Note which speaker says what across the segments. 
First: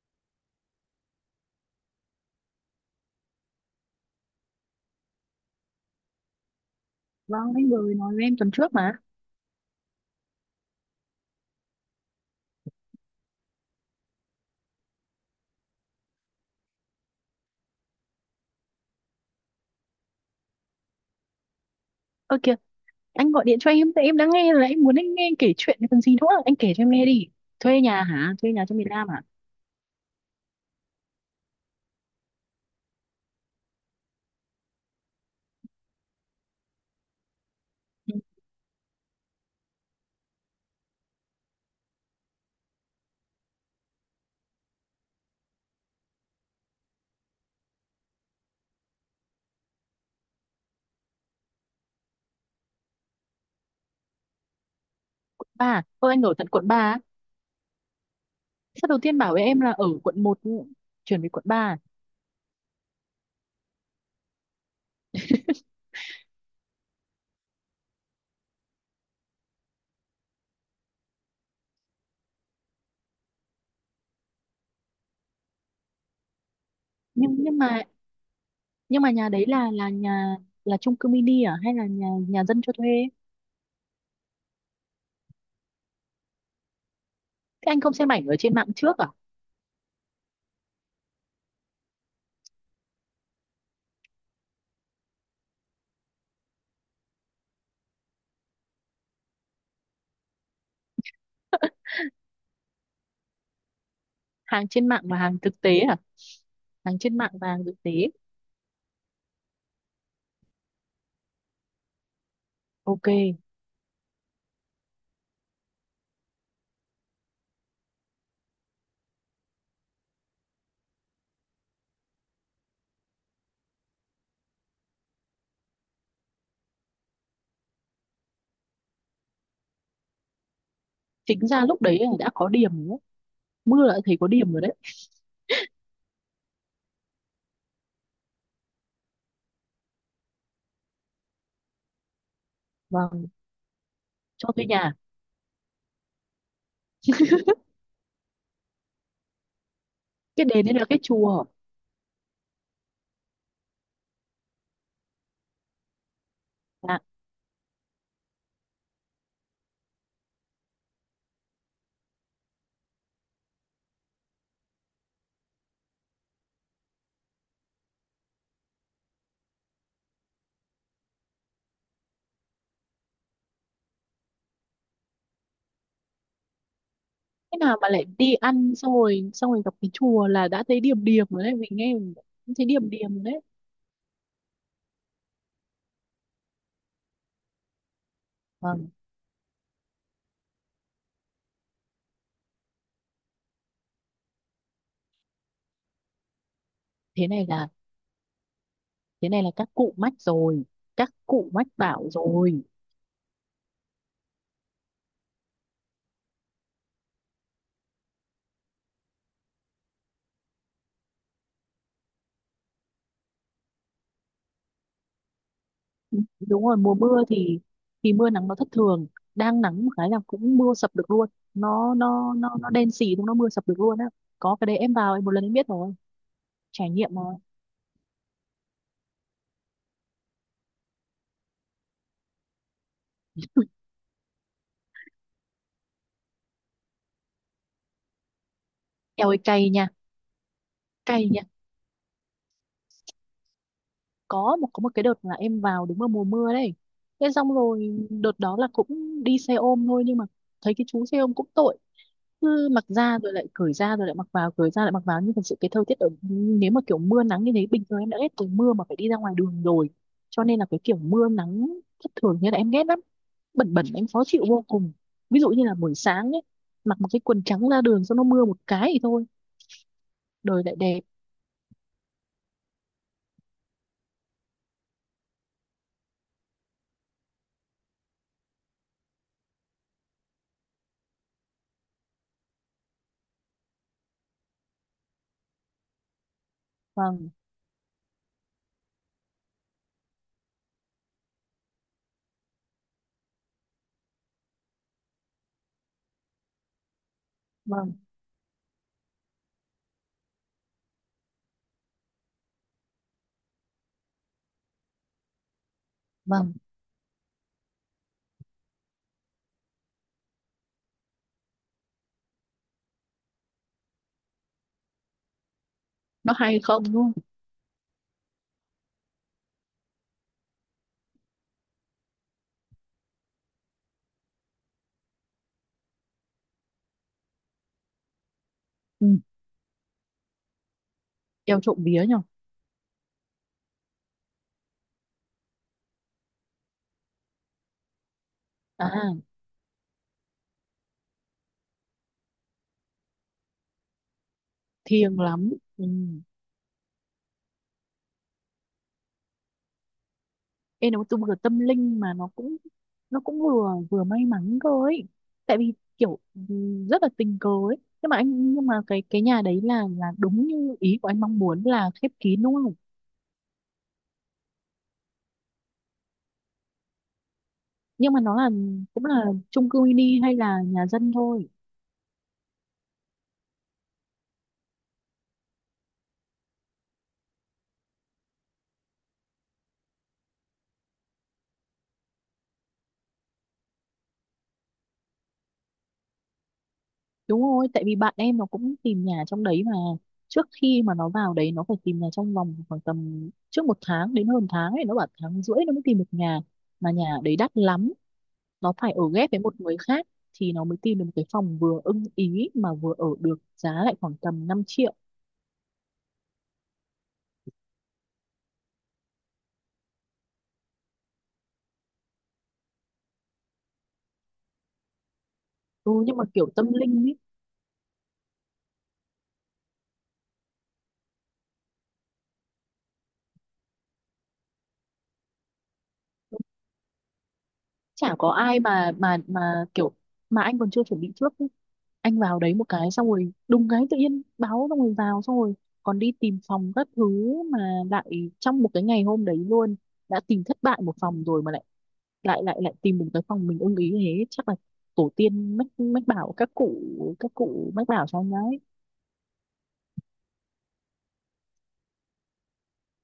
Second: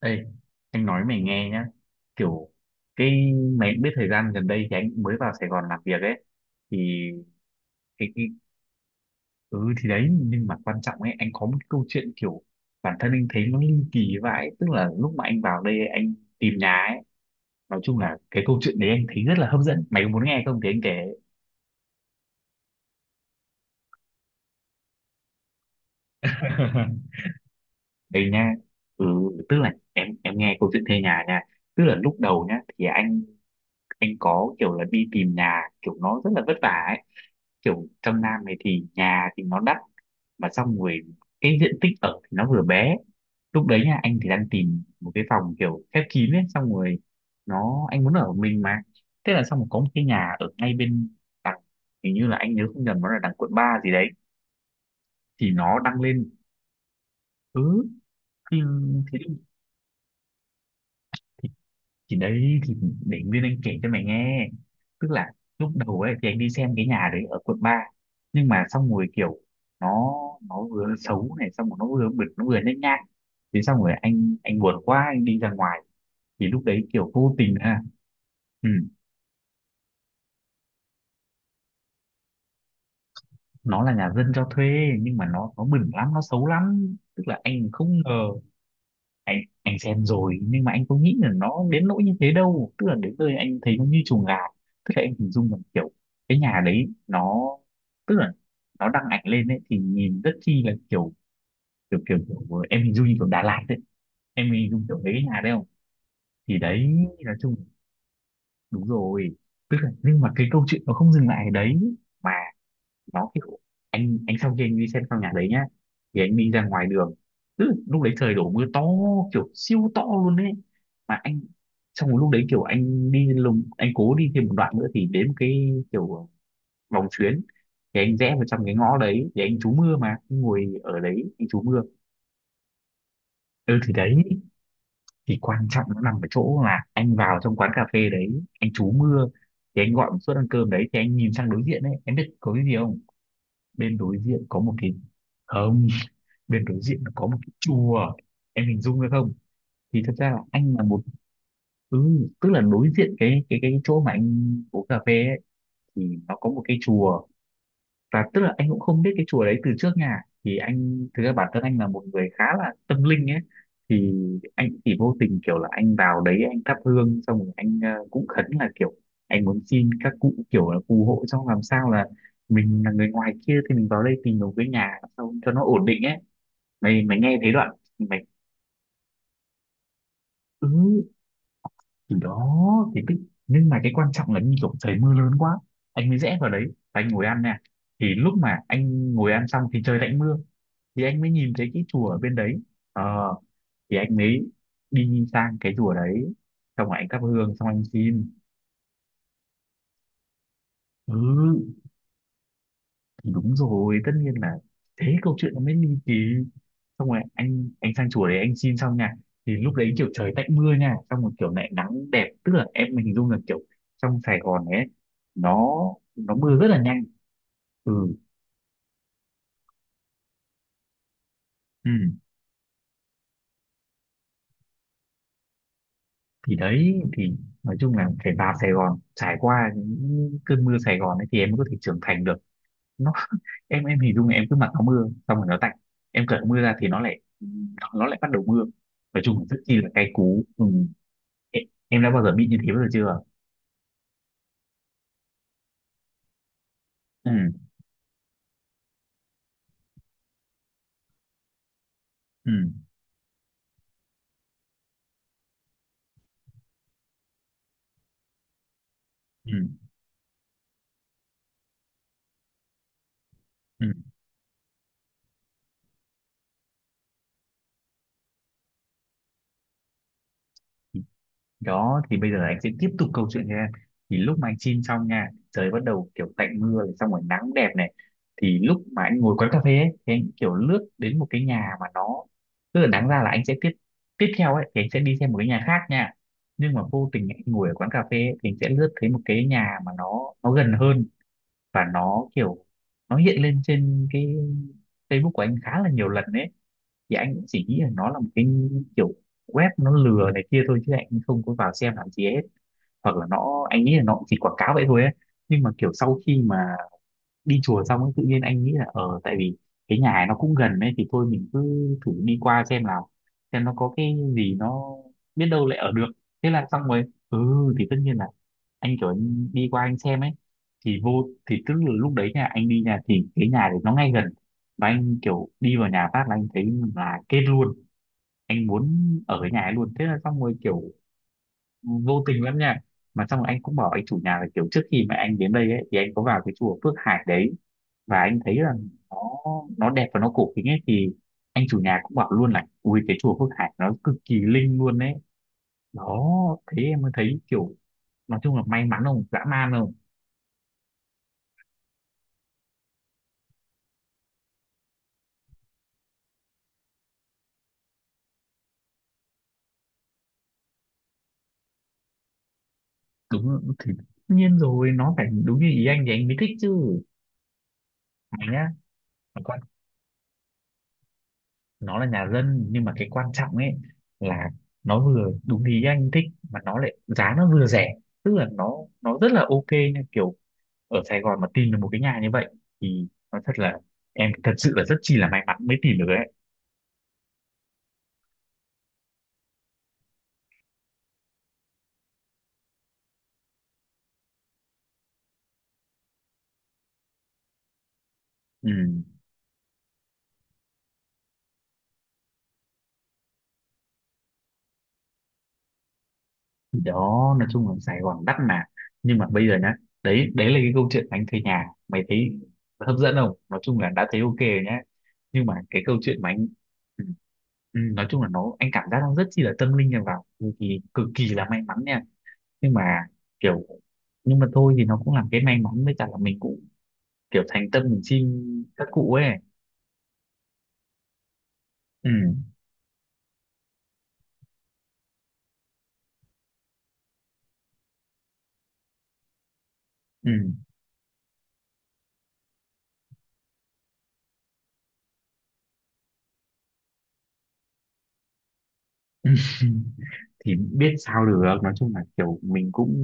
Speaker 1: Ê, anh nói mày nghe nhá, kiểu cái mày cũng biết thời gian gần đây thì anh cũng mới vào Sài Gòn làm việc ấy. Thì
Speaker 2: Vâng, anh vừa mới
Speaker 1: cái,
Speaker 2: nói với
Speaker 1: cái
Speaker 2: em tuần trước mà.
Speaker 1: ừ thì đấy, nhưng mà quan trọng ấy, anh có một cái câu chuyện kiểu bản thân anh thấy nó ly kỳ vãi, tức là lúc mà anh vào đây anh tìm nhà ấy. Nói chung là cái câu chuyện đấy anh thấy rất là hấp dẫn, mày có muốn nghe không thì anh kể.
Speaker 2: Ơ kìa, anh gọi điện cho em, tại em đang nghe là em muốn anh nghe kể chuyện còn gì nữa. Anh kể cho em nghe đi. Thuê nhà
Speaker 1: Đây
Speaker 2: hả? Thuê
Speaker 1: nha.
Speaker 2: nhà trong miền
Speaker 1: Ừ,
Speaker 2: Nam hả?
Speaker 1: tức là em nghe câu chuyện thuê nhà nha. Tức là lúc đầu nhá thì anh có kiểu là đi tìm nhà, kiểu nó rất là vất vả ấy. Kiểu
Speaker 2: Ừ,
Speaker 1: trong Nam này thì nhà thì nó đắt, mà xong rồi cái diện tích ở thì nó vừa bé. Lúc đấy nha anh thì đang tìm một cái phòng kiểu khép kín ấy, xong rồi nó anh muốn ở một mình mà. Thế là xong rồi có một cái nhà ở ngay bên đằng, hình như là anh nhớ không nhầm nó là đằng quận 3 gì đấy.
Speaker 2: quận
Speaker 1: Thì nó
Speaker 2: ba.
Speaker 1: đăng
Speaker 2: Ơ anh
Speaker 1: lên
Speaker 2: ở tận quận 3 á.
Speaker 1: cứ thì,
Speaker 2: Sao đầu tiên bảo với em là ở quận một, chuyển về quận 3
Speaker 1: thì đấy thì để Nguyên Anh kể cho mày nghe. Tức là
Speaker 2: à?
Speaker 1: lúc đầu ấy thì anh đi xem cái nhà đấy ở quận ba, nhưng mà xong rồi kiểu nó nó vừa xấu này, xong rồi nó vừa bẩn, nó vừa nhếch nhác. Thì xong rồi anh buồn quá anh đi ra ngoài. Thì lúc đấy kiểu vô
Speaker 2: Nhưng
Speaker 1: tình
Speaker 2: nhưng
Speaker 1: ha.
Speaker 2: mà
Speaker 1: Ừ,
Speaker 2: nhưng mà nhà đấy là nhà, là chung cư mini à hay là nhà nhà dân cho thuê?
Speaker 1: nó là nhà dân cho thuê, nhưng mà nó bẩn lắm, nó xấu lắm, tức là anh
Speaker 2: Thế anh không
Speaker 1: không
Speaker 2: xem
Speaker 1: ngờ.
Speaker 2: ảnh ở trên mạng trước à?
Speaker 1: Anh anh xem rồi nhưng mà anh có nghĩ là nó đến nỗi như thế đâu, tức là đến nơi anh thấy nó như chuồng gà. Tức là anh hình dung rằng kiểu cái nhà đấy nó, tức là nó đăng ảnh lên ấy thì nhìn rất chi là kiểu, kiểu em hình dung như kiểu Đà Lạt đấy, em
Speaker 2: Hàng
Speaker 1: hình dung
Speaker 2: trên
Speaker 1: kiểu
Speaker 2: mạng
Speaker 1: đấy
Speaker 2: và
Speaker 1: cái
Speaker 2: hàng
Speaker 1: nhà đấy
Speaker 2: thực
Speaker 1: không.
Speaker 2: tế à?
Speaker 1: Thì đấy,
Speaker 2: Hàng trên mạng
Speaker 1: nói
Speaker 2: và
Speaker 1: chung
Speaker 2: hàng thực tế.
Speaker 1: đúng rồi, tức là nhưng mà cái câu chuyện nó không dừng lại ở đấy mà,
Speaker 2: Ok,
Speaker 1: nó kiểu anh sau khi anh đi xem căn nhà đấy nhá thì anh đi ra ngoài đường. Tức lúc đấy trời đổ mưa to, kiểu siêu to luôn đấy. Mà anh xong rồi lúc đấy kiểu anh đi lùng, anh cố đi thêm một đoạn nữa thì đến một cái kiểu vòng xuyến. Thì anh rẽ vào trong cái ngõ đấy thì anh trú mưa, mà anh ngồi ở đấy
Speaker 2: chính
Speaker 1: anh trú
Speaker 2: ra
Speaker 1: mưa.
Speaker 2: lúc đấy là đã có điểm rồi đấy.
Speaker 1: Ừ
Speaker 2: Mưa
Speaker 1: thì
Speaker 2: đã
Speaker 1: đấy,
Speaker 2: thấy có điểm rồi đấy.
Speaker 1: thì quan trọng nó nằm ở chỗ là anh vào trong quán cà phê đấy anh trú mưa, thì anh gọi một suất ăn cơm đấy, thì anh nhìn sang đối diện đấy em biết có cái gì không?
Speaker 2: Vâng,
Speaker 1: Bên đối diện
Speaker 2: cho
Speaker 1: có
Speaker 2: thuê
Speaker 1: một cái,
Speaker 2: nhà.
Speaker 1: không, bên đối diện nó có một cái chùa. Em hình dung được không? Thì thật ra là
Speaker 2: Cái đền
Speaker 1: anh
Speaker 2: đấy
Speaker 1: là
Speaker 2: là cái
Speaker 1: một.
Speaker 2: chùa
Speaker 1: Ừ, tức là đối diện cái chỗ mà anh uống cà phê ấy, thì nó có một cái
Speaker 2: à?
Speaker 1: chùa. Và tức là anh cũng không biết cái chùa đấy từ trước nhà. Thì anh thực ra bản thân anh là một người khá là tâm linh ấy. Thì anh chỉ vô tình kiểu là anh vào đấy anh thắp hương, xong rồi anh cũng khấn là kiểu anh muốn xin các cụ kiểu là phù hộ, xong làm sao là mình là người ngoài kia thì mình vào đây tìm một cái nhà, xong cho nó ổn định ấy. Mày mày nghe thấy
Speaker 2: Thế
Speaker 1: đoạn
Speaker 2: nào mà lại
Speaker 1: mày.
Speaker 2: đi ăn xong rồi gặp cái chùa là đã thấy
Speaker 1: Ừ
Speaker 2: điềm điềm rồi đấy, mình nghe mình
Speaker 1: thì đó
Speaker 2: cũng thấy điềm
Speaker 1: thì
Speaker 2: điềm
Speaker 1: cái.
Speaker 2: rồi đấy.
Speaker 1: Nhưng mà cái quan trọng là như kiểu trời mưa lớn quá anh mới rẽ vào đấy, và anh ngồi ăn nè. Thì lúc mà
Speaker 2: Vâng,
Speaker 1: anh ngồi ăn xong thì trời lại mưa. Thì anh mới nhìn thấy cái chùa ở bên đấy, ờ thì anh mới đi sang cái chùa đấy, xong rồi anh thắp
Speaker 2: thế này
Speaker 1: hương xong
Speaker 2: là
Speaker 1: anh xin.
Speaker 2: thế này là các cụ mách rồi, các
Speaker 1: Ừ
Speaker 2: cụ mách bảo rồi.
Speaker 1: thì đúng rồi, tất nhiên là thế câu chuyện nó mới ly kỳ. Xong rồi anh sang chùa đấy anh xin xong nha. Thì lúc đấy kiểu trời tạnh mưa nha, xong rồi kiểu lại nắng đẹp. Tức là em mình hình dung là kiểu trong Sài Gòn ấy nó nó mưa rất
Speaker 2: Đúng rồi,
Speaker 1: là
Speaker 2: mùa
Speaker 1: nhanh.
Speaker 2: mưa thì
Speaker 1: Ừ,
Speaker 2: mưa nắng nó thất thường, đang nắng một cái là cũng mưa sập được luôn,
Speaker 1: ừ,
Speaker 2: nó đen xì đúng, nó mưa sập được luôn á. Có cái đấy em vào em một lần em biết rồi,
Speaker 1: thì
Speaker 2: trải
Speaker 1: đấy
Speaker 2: nghiệm rồi.
Speaker 1: thì nói chung là phải vào Sài Gòn trải qua những cơn mưa Sài Gòn ấy thì em mới có thể trưởng thành được. Nó em hình dung là em cứ mặc áo mưa xong rồi nó tạnh, em cởi áo mưa ra thì nó lại bắt đầu mưa. Nói
Speaker 2: Eo ơi
Speaker 1: chung là rất
Speaker 2: cay
Speaker 1: chi
Speaker 2: nha,
Speaker 1: là cay cú. Ừ.
Speaker 2: cay nha.
Speaker 1: Em em đã bao giờ bị như thế bao giờ chưa?
Speaker 2: Có một có một cái đợt là em vào đúng vào mùa mưa đấy, thế
Speaker 1: Ừ,
Speaker 2: xong rồi đợt đó là cũng đi xe ôm thôi, nhưng mà thấy cái chú xe ôm cũng tội,
Speaker 1: ừ,
Speaker 2: cứ mặc ra rồi lại cởi ra rồi lại mặc vào cởi ra lại mặc vào. Nhưng thật sự cái thời tiết ở, nếu mà kiểu mưa nắng như thế, bình thường em đã ghét từ mưa mà phải đi ra ngoài
Speaker 1: ừ,
Speaker 2: đường rồi, cho nên là cái kiểu mưa nắng thất thường như là em ghét lắm, bẩn
Speaker 1: ừ.
Speaker 2: bẩn em khó chịu vô cùng. Ví dụ như là buổi sáng ấy, mặc một cái quần trắng ra đường xong nó mưa một cái thì thôi, đời lại đẹp.
Speaker 1: Đó, thì bây giờ anh sẽ tiếp tục câu chuyện nha. Thì lúc mà anh chim xong nha, trời bắt đầu kiểu tạnh mưa, này, xong rồi nắng đẹp này. Thì lúc mà anh ngồi quán cà phê ấy, thì anh kiểu lướt đến một cái nhà mà nó. Tức là đáng ra là anh sẽ tiếp tiếp theo ấy, thì anh sẽ đi xem một cái nhà khác nha. Nhưng mà vô tình
Speaker 2: Vâng.
Speaker 1: anh ngồi ở quán cà phê ấy, thì anh sẽ lướt thấy một cái nhà mà nó gần hơn, và nó kiểu nó hiện lên trên cái Facebook của anh khá là nhiều lần đấy. Thì anh cũng chỉ nghĩ là
Speaker 2: Vâng.
Speaker 1: nó là một cái kiểu web nó lừa này kia thôi chứ anh không có vào xem làm gì hết, hoặc là nó anh nghĩ là nó cũng chỉ quảng cáo vậy thôi ấy. Nhưng mà kiểu sau khi
Speaker 2: Vâng,
Speaker 1: mà đi chùa xong ấy, tự nhiên anh nghĩ là tại vì cái nhà này nó cũng gần ấy thì thôi mình cứ thử đi qua xem nào, xem nó có cái gì, nó biết đâu lại ở được.
Speaker 2: nó
Speaker 1: Thế
Speaker 2: hay
Speaker 1: là xong
Speaker 2: không
Speaker 1: rồi.
Speaker 2: đúng không.
Speaker 1: Ừ thì tất nhiên là anh kiểu anh đi qua anh xem ấy, thì tức là lúc đấy nha anh đi nhà thì cái nhà đấy nó ngay gần. Và anh kiểu đi vào nhà phát là anh thấy là kết luôn, anh muốn
Speaker 2: Ừ.
Speaker 1: ở cái nhà ấy luôn. Thế là xong rồi kiểu
Speaker 2: Eo trộm vía
Speaker 1: vô
Speaker 2: nhở?
Speaker 1: tình lắm nha. Mà xong rồi anh cũng bảo anh chủ nhà là kiểu trước khi mà anh đến đây ấy, thì anh có vào cái chùa Phước Hải đấy, và anh thấy là
Speaker 2: À,
Speaker 1: nó nó đẹp và nó cổ kính ấy. Thì anh chủ nhà cũng bảo luôn là ui cái chùa Phước Hải nó cực kỳ linh luôn đấy.
Speaker 2: thiêng lắm. Ừ.
Speaker 1: Đó, thế em mới thấy kiểu, nói chung là may mắn không dã man không?
Speaker 2: Ê, nó tu vừa tâm linh mà nó cũng vừa vừa may mắn cơ ấy. Tại vì kiểu ừ, rất là tình cờ ấy. Nhưng mà anh, nhưng mà cái nhà đấy là đúng như ý của anh mong muốn là khép kín đúng không?
Speaker 1: Đúng, thì tất nhiên rồi nó phải đúng như ý anh thì anh mới thích chứ
Speaker 2: Nhưng mà nó
Speaker 1: mày
Speaker 2: là
Speaker 1: nhá,
Speaker 2: cũng là
Speaker 1: còn
Speaker 2: chung cư mini hay là nhà dân thôi.
Speaker 1: nó là nhà dân nhưng mà cái quan trọng ấy là nó vừa đúng ý anh thích, mà nó lại giá nó vừa rẻ, tức là nó rất là ok nha kiểu. Ở Sài Gòn mà tìm được một cái nhà như vậy thì nó thật là, em thật sự là rất chi là may mắn mới tìm được ấy.
Speaker 2: Đúng rồi, tại vì bạn em nó cũng tìm nhà trong đấy mà, trước khi mà nó vào đấy nó phải tìm nhà trong vòng khoảng tầm trước một tháng đến hơn tháng ấy, nó bảo tháng rưỡi nó mới tìm được nhà, mà nhà đấy đắt lắm,
Speaker 1: Ừ.
Speaker 2: nó phải ở ghép với một người khác, thì nó mới tìm được một cái phòng vừa ưng ý mà vừa ở được, giá lại khoảng tầm 5 triệu.
Speaker 1: Thì đó, nói chung là Sài Gòn đắt mà. Nhưng mà bây giờ nhá, đấy đấy là cái câu chuyện anh thuê nhà, mày thấy hấp dẫn không? Nói chung là đã thấy ok rồi nhá, nhưng mà cái
Speaker 2: Ừ,
Speaker 1: câu
Speaker 2: nhưng
Speaker 1: chuyện
Speaker 2: mà
Speaker 1: mà anh.
Speaker 2: kiểu tâm
Speaker 1: Ừ,
Speaker 2: linh ý,
Speaker 1: ừ, nói chung là nó anh cảm giác nó rất chi là tâm linh nha, vào thì cực kỳ là may mắn nha. Nhưng mà kiểu nhưng mà thôi thì nó cũng làm cái may mắn, với cả là mình cũng kiểu thành tâm mình
Speaker 2: chả có
Speaker 1: xin
Speaker 2: ai
Speaker 1: các cụ ấy.
Speaker 2: mà kiểu, mà anh còn chưa chuẩn bị trước ý.
Speaker 1: Ừ,
Speaker 2: Anh vào đấy một cái xong rồi đùng cái tự nhiên báo xong rồi vào xong rồi còn đi tìm phòng các thứ, mà lại trong một cái ngày hôm đấy luôn, đã
Speaker 1: ừ.
Speaker 2: tìm thất bại một phòng rồi mà lại lại lại lại tìm được cái phòng mình ưng ý, thế chắc là tổ tiên mách, mách bảo các cụ, các cụ mách bảo cho anh đấy.
Speaker 1: Thì biết sao được, nói chung là kiểu mình cũng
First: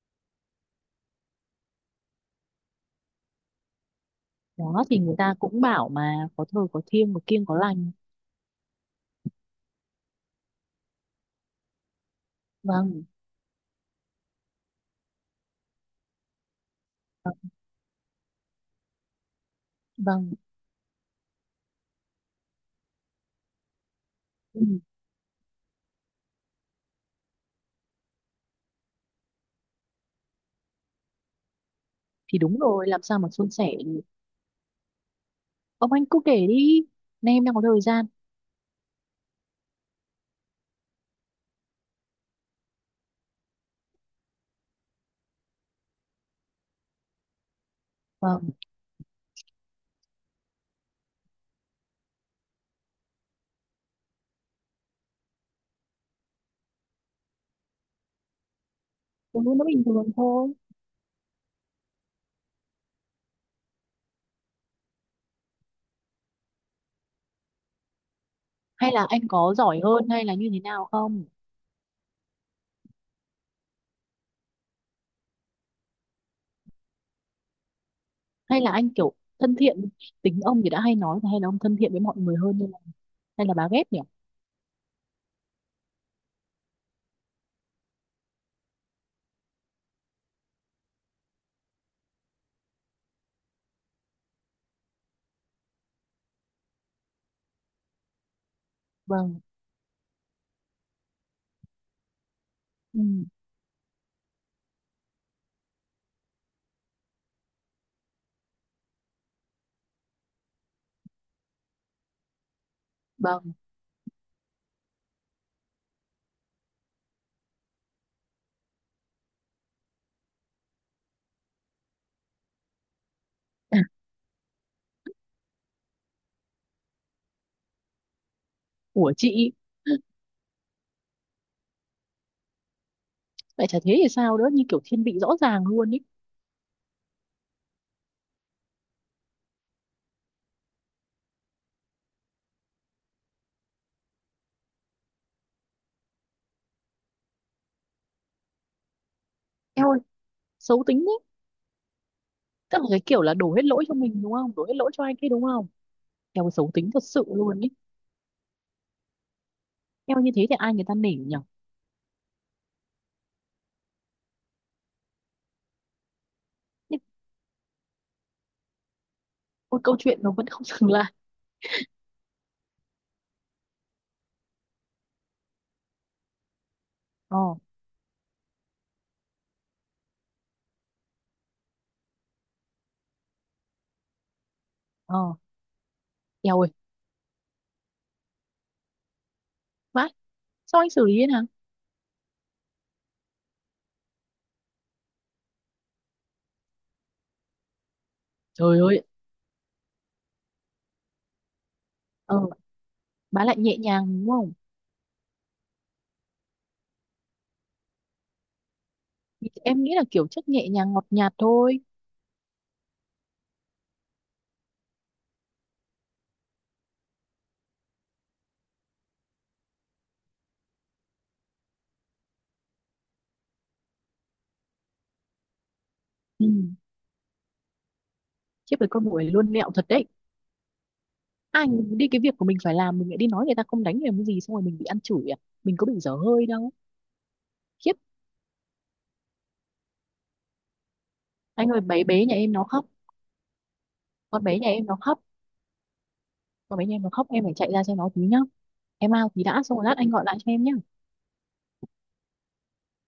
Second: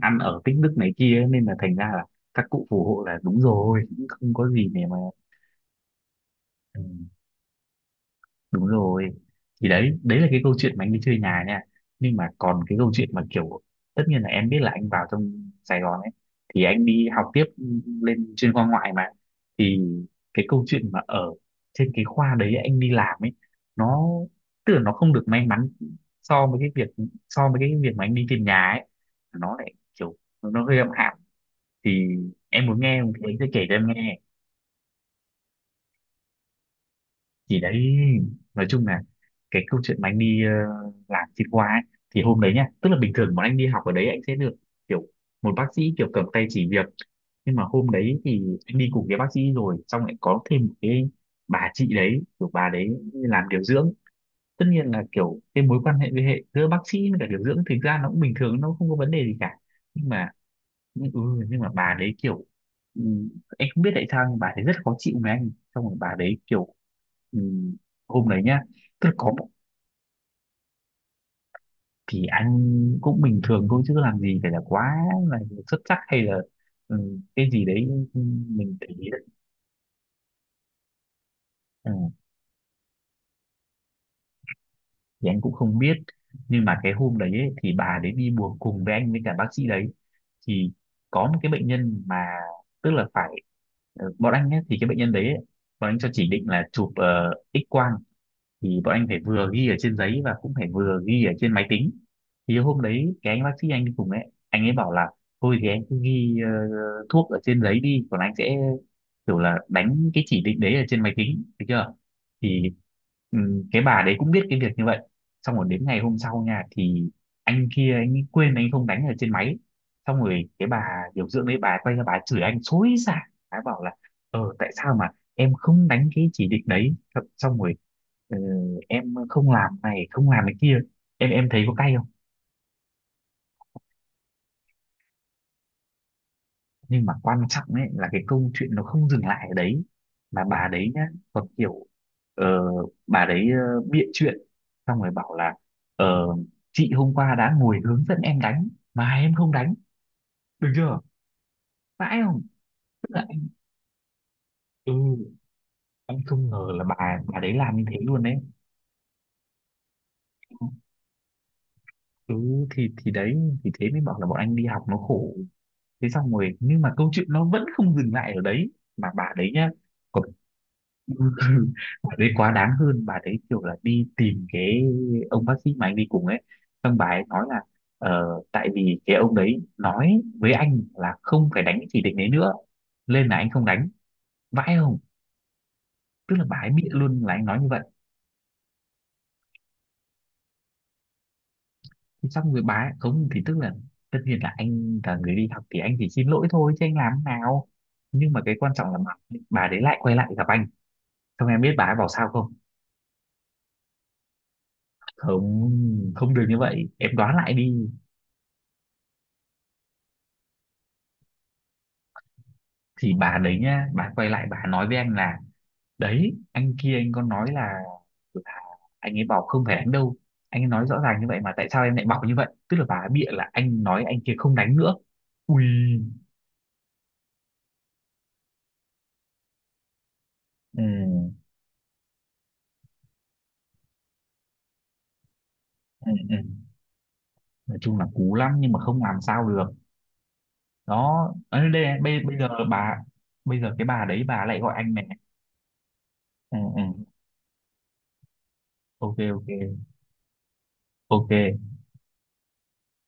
Speaker 1: ăn ở tích đức này kia ấy, nên là thành ra là các cụ phù hộ là đúng rồi, cũng không có gì để
Speaker 2: Đó
Speaker 1: mà.
Speaker 2: thì người ta cũng bảo mà, có thờ có
Speaker 1: Ừ.
Speaker 2: thiêng có kiêng có lành.
Speaker 1: Đúng rồi. Thì đấy, đấy là cái câu chuyện mà anh đi chơi nhà nha. Nhưng mà còn cái câu
Speaker 2: Vâng.
Speaker 1: chuyện mà kiểu, tất nhiên là em biết là anh vào trong Sài Gòn ấy, thì anh đi học tiếp
Speaker 2: Vâng.
Speaker 1: lên chuyên khoa ngoại mà. Thì
Speaker 2: Vâng.
Speaker 1: cái câu chuyện mà ở trên cái khoa đấy anh đi làm ấy, nó, tức
Speaker 2: Ừ.
Speaker 1: là nó không được may mắn so với cái việc mà anh đi tìm nhà ấy. Nó lại kiểu, nó hơi âm ỉ. Thì
Speaker 2: Thì đúng
Speaker 1: em muốn
Speaker 2: rồi,
Speaker 1: nghe
Speaker 2: làm sao
Speaker 1: thì
Speaker 2: mà
Speaker 1: anh sẽ
Speaker 2: suôn
Speaker 1: kể
Speaker 2: sẻ
Speaker 1: cho em
Speaker 2: được.
Speaker 1: nghe.
Speaker 2: Ông anh cứ kể đi, nay em đang
Speaker 1: Thì
Speaker 2: có
Speaker 1: đấy,
Speaker 2: thời gian.
Speaker 1: nói chung là cái câu chuyện mà anh đi, làm trên khoa ấy, thì hôm đấy nhá, tức là bình thường bọn anh đi học ở đấy anh sẽ được kiểu một bác sĩ kiểu cầm tay chỉ việc. Nhưng mà hôm đấy thì
Speaker 2: Vâng.
Speaker 1: anh đi cùng cái bác sĩ rồi xong lại có thêm một cái bà chị đấy, kiểu bà đấy làm điều dưỡng. Tất nhiên là kiểu cái mối quan hệ với hệ giữa bác sĩ với cả điều dưỡng thực ra nó cũng bình thường, nó không có vấn đề gì
Speaker 2: Ừ, nó
Speaker 1: cả.
Speaker 2: bình
Speaker 1: Nhưng
Speaker 2: thường
Speaker 1: mà,
Speaker 2: thôi.
Speaker 1: nhưng, ừ, nhưng mà bà đấy kiểu, ừ, em không biết tại sao nhưng bà đấy rất khó chịu với anh. Xong rồi bà đấy kiểu, ừ, hôm đấy nhá,
Speaker 2: Hay là
Speaker 1: tức là
Speaker 2: anh
Speaker 1: có
Speaker 2: có giỏi hơn hay là như thế nào không?
Speaker 1: thì anh cũng bình thường thôi chứ làm gì phải là quá là xuất sắc hay là, cái gì đấy
Speaker 2: Hay là
Speaker 1: mình để
Speaker 2: anh
Speaker 1: ý
Speaker 2: kiểu
Speaker 1: đấy.
Speaker 2: thân thiện, tính ông thì đã hay nói, hay là ông thân
Speaker 1: ừ,
Speaker 2: thiện với mọi người hơn, hay là bà ghét nhỉ.
Speaker 1: thì anh cũng không biết. Nhưng mà cái hôm đấy ấy, thì bà đấy đi buồng cùng với anh với cả bác sĩ đấy. Thì có một cái bệnh nhân mà, tức là phải, bọn anh ấy, thì cái bệnh nhân đấy ấy, bọn anh cho chỉ định là chụp X quang. Thì bọn anh phải
Speaker 2: Vâng.
Speaker 1: vừa ghi ở trên giấy và cũng phải vừa ghi ở trên máy tính. Thì hôm đấy
Speaker 2: Ừ.
Speaker 1: cái anh bác sĩ anh đi cùng ấy, anh ấy bảo là thôi thì anh cứ ghi thuốc ở trên giấy đi, còn anh sẽ kiểu là đánh cái chỉ định đấy ở trên máy tính được chưa. Thì
Speaker 2: Vâng.
Speaker 1: cái bà đấy cũng biết cái việc như vậy. Xong rồi đến ngày hôm sau nha, thì anh kia anh ấy quên, anh không đánh ở trên máy. Xong rồi cái bà điều dưỡng đấy, bà quay ra bà chửi anh xối xả. Bà bảo là ờ tại sao mà em không đánh cái chỉ định đấy. Xong rồi "Ờ,
Speaker 2: Ủa
Speaker 1: em không
Speaker 2: chị,
Speaker 1: làm này, không làm cái kia." Em thấy có cay không.
Speaker 2: vậy chả thế thì sao nữa, như kiểu thiên vị rõ ràng luôn ý.
Speaker 1: Nhưng mà quan trọng ấy là cái câu chuyện nó không dừng lại ở đấy, mà bà đấy nhá còn kiểu, ờ, bà đấy bịa chuyện. Xong rồi bảo là ờ, chị hôm qua đã ngồi hướng dẫn em đánh mà em không đánh,
Speaker 2: Em ơi
Speaker 1: được
Speaker 2: xấu
Speaker 1: chưa.
Speaker 2: tính thế.
Speaker 1: Vãi không.
Speaker 2: Tức là cái
Speaker 1: Tức
Speaker 2: kiểu
Speaker 1: là
Speaker 2: là đổ hết lỗi cho mình đúng không? Đổ hết lỗi
Speaker 1: ừ
Speaker 2: cho anh kia đúng không?
Speaker 1: anh
Speaker 2: Theo
Speaker 1: không
Speaker 2: cái
Speaker 1: ngờ
Speaker 2: xấu
Speaker 1: là
Speaker 2: tính
Speaker 1: bà
Speaker 2: thật sự
Speaker 1: bà đấy
Speaker 2: luôn ý.
Speaker 1: làm như thế luôn đấy.
Speaker 2: Theo như thế thì ai người ta nể nhỉ?
Speaker 1: Ừ, thì đấy, thì thế mới bảo là bọn anh đi học nó khổ. Thế xong rồi nhưng mà
Speaker 2: Nhưng
Speaker 1: câu chuyện nó vẫn không dừng lại ở đấy, mà bà đấy nhá.
Speaker 2: một câu chuyện nó vẫn không dừng lại.
Speaker 1: Bà đấy quá đáng hơn, bà đấy kiểu là đi tìm cái ông bác sĩ mà anh đi cùng ấy, xong bà ấy
Speaker 2: Ờ.
Speaker 1: nói là tại vì cái ông đấy nói với anh là không phải đánh cái chỉ định đấy nữa, nên là anh không đánh. Vãi không.
Speaker 2: Ờ.
Speaker 1: Tức là bà
Speaker 2: Eo
Speaker 1: ấy
Speaker 2: ơi.
Speaker 1: bịa luôn là anh nói như vậy.
Speaker 2: Má, sao anh xử lý thế nào?
Speaker 1: Thế xong rồi bà ấy không, thì tức là tất nhiên là anh là người đi học thì anh chỉ xin lỗi thôi chứ anh làm thế nào. Nhưng mà cái quan
Speaker 2: Trời
Speaker 1: trọng là
Speaker 2: ơi.
Speaker 1: bà đấy lại quay lại gặp anh. Xong em biết bà ấy bảo sao
Speaker 2: Ờ,
Speaker 1: không.
Speaker 2: bà lại nhẹ nhàng đúng không?
Speaker 1: Không, không được như vậy, em đoán lại đi.
Speaker 2: Thì em nghĩ là kiểu chất nhẹ nhàng ngọt nhạt thôi.
Speaker 1: Thì bà đấy nhá, bà quay lại bà nói với anh là đấy anh kia anh có nói là là anh ấy bảo không phải đánh đâu. Anh ấy nói rõ ràng như vậy mà tại sao em lại bảo như vậy. Tức là bà ấy bịa là anh nói anh kia không đánh nữa. Ui.
Speaker 2: Ừ, chứ với con người luôn mẹo thật đấy.
Speaker 1: Ừ,
Speaker 2: Anh đi cái việc của mình phải làm, mình lại đi nói người ta không đánh, mình làm cái gì, xong rồi mình bị ăn chửi à? Mình có bị dở
Speaker 1: ừ.
Speaker 2: hơi đâu.
Speaker 1: Nói
Speaker 2: Khiếp,
Speaker 1: chung là cú lắm nhưng mà không làm sao được. Đó. Ở
Speaker 2: anh ơi,
Speaker 1: đây
Speaker 2: bé bé nhà
Speaker 1: bây giờ
Speaker 2: em nó khóc.
Speaker 1: bà, bây giờ cái bà đấy bà
Speaker 2: Con
Speaker 1: lại
Speaker 2: bé nhà
Speaker 1: gọi
Speaker 2: em
Speaker 1: anh
Speaker 2: nó
Speaker 1: này.
Speaker 2: khóc.
Speaker 1: Ừ,
Speaker 2: Còn
Speaker 1: ừ.
Speaker 2: mấy em mà khóc em phải chạy ra xem nó tí nhá. Em
Speaker 1: Ok,
Speaker 2: ao tí
Speaker 1: ok,
Speaker 2: đã, xong rồi lát anh gọi lại cho em nhá.
Speaker 1: ok.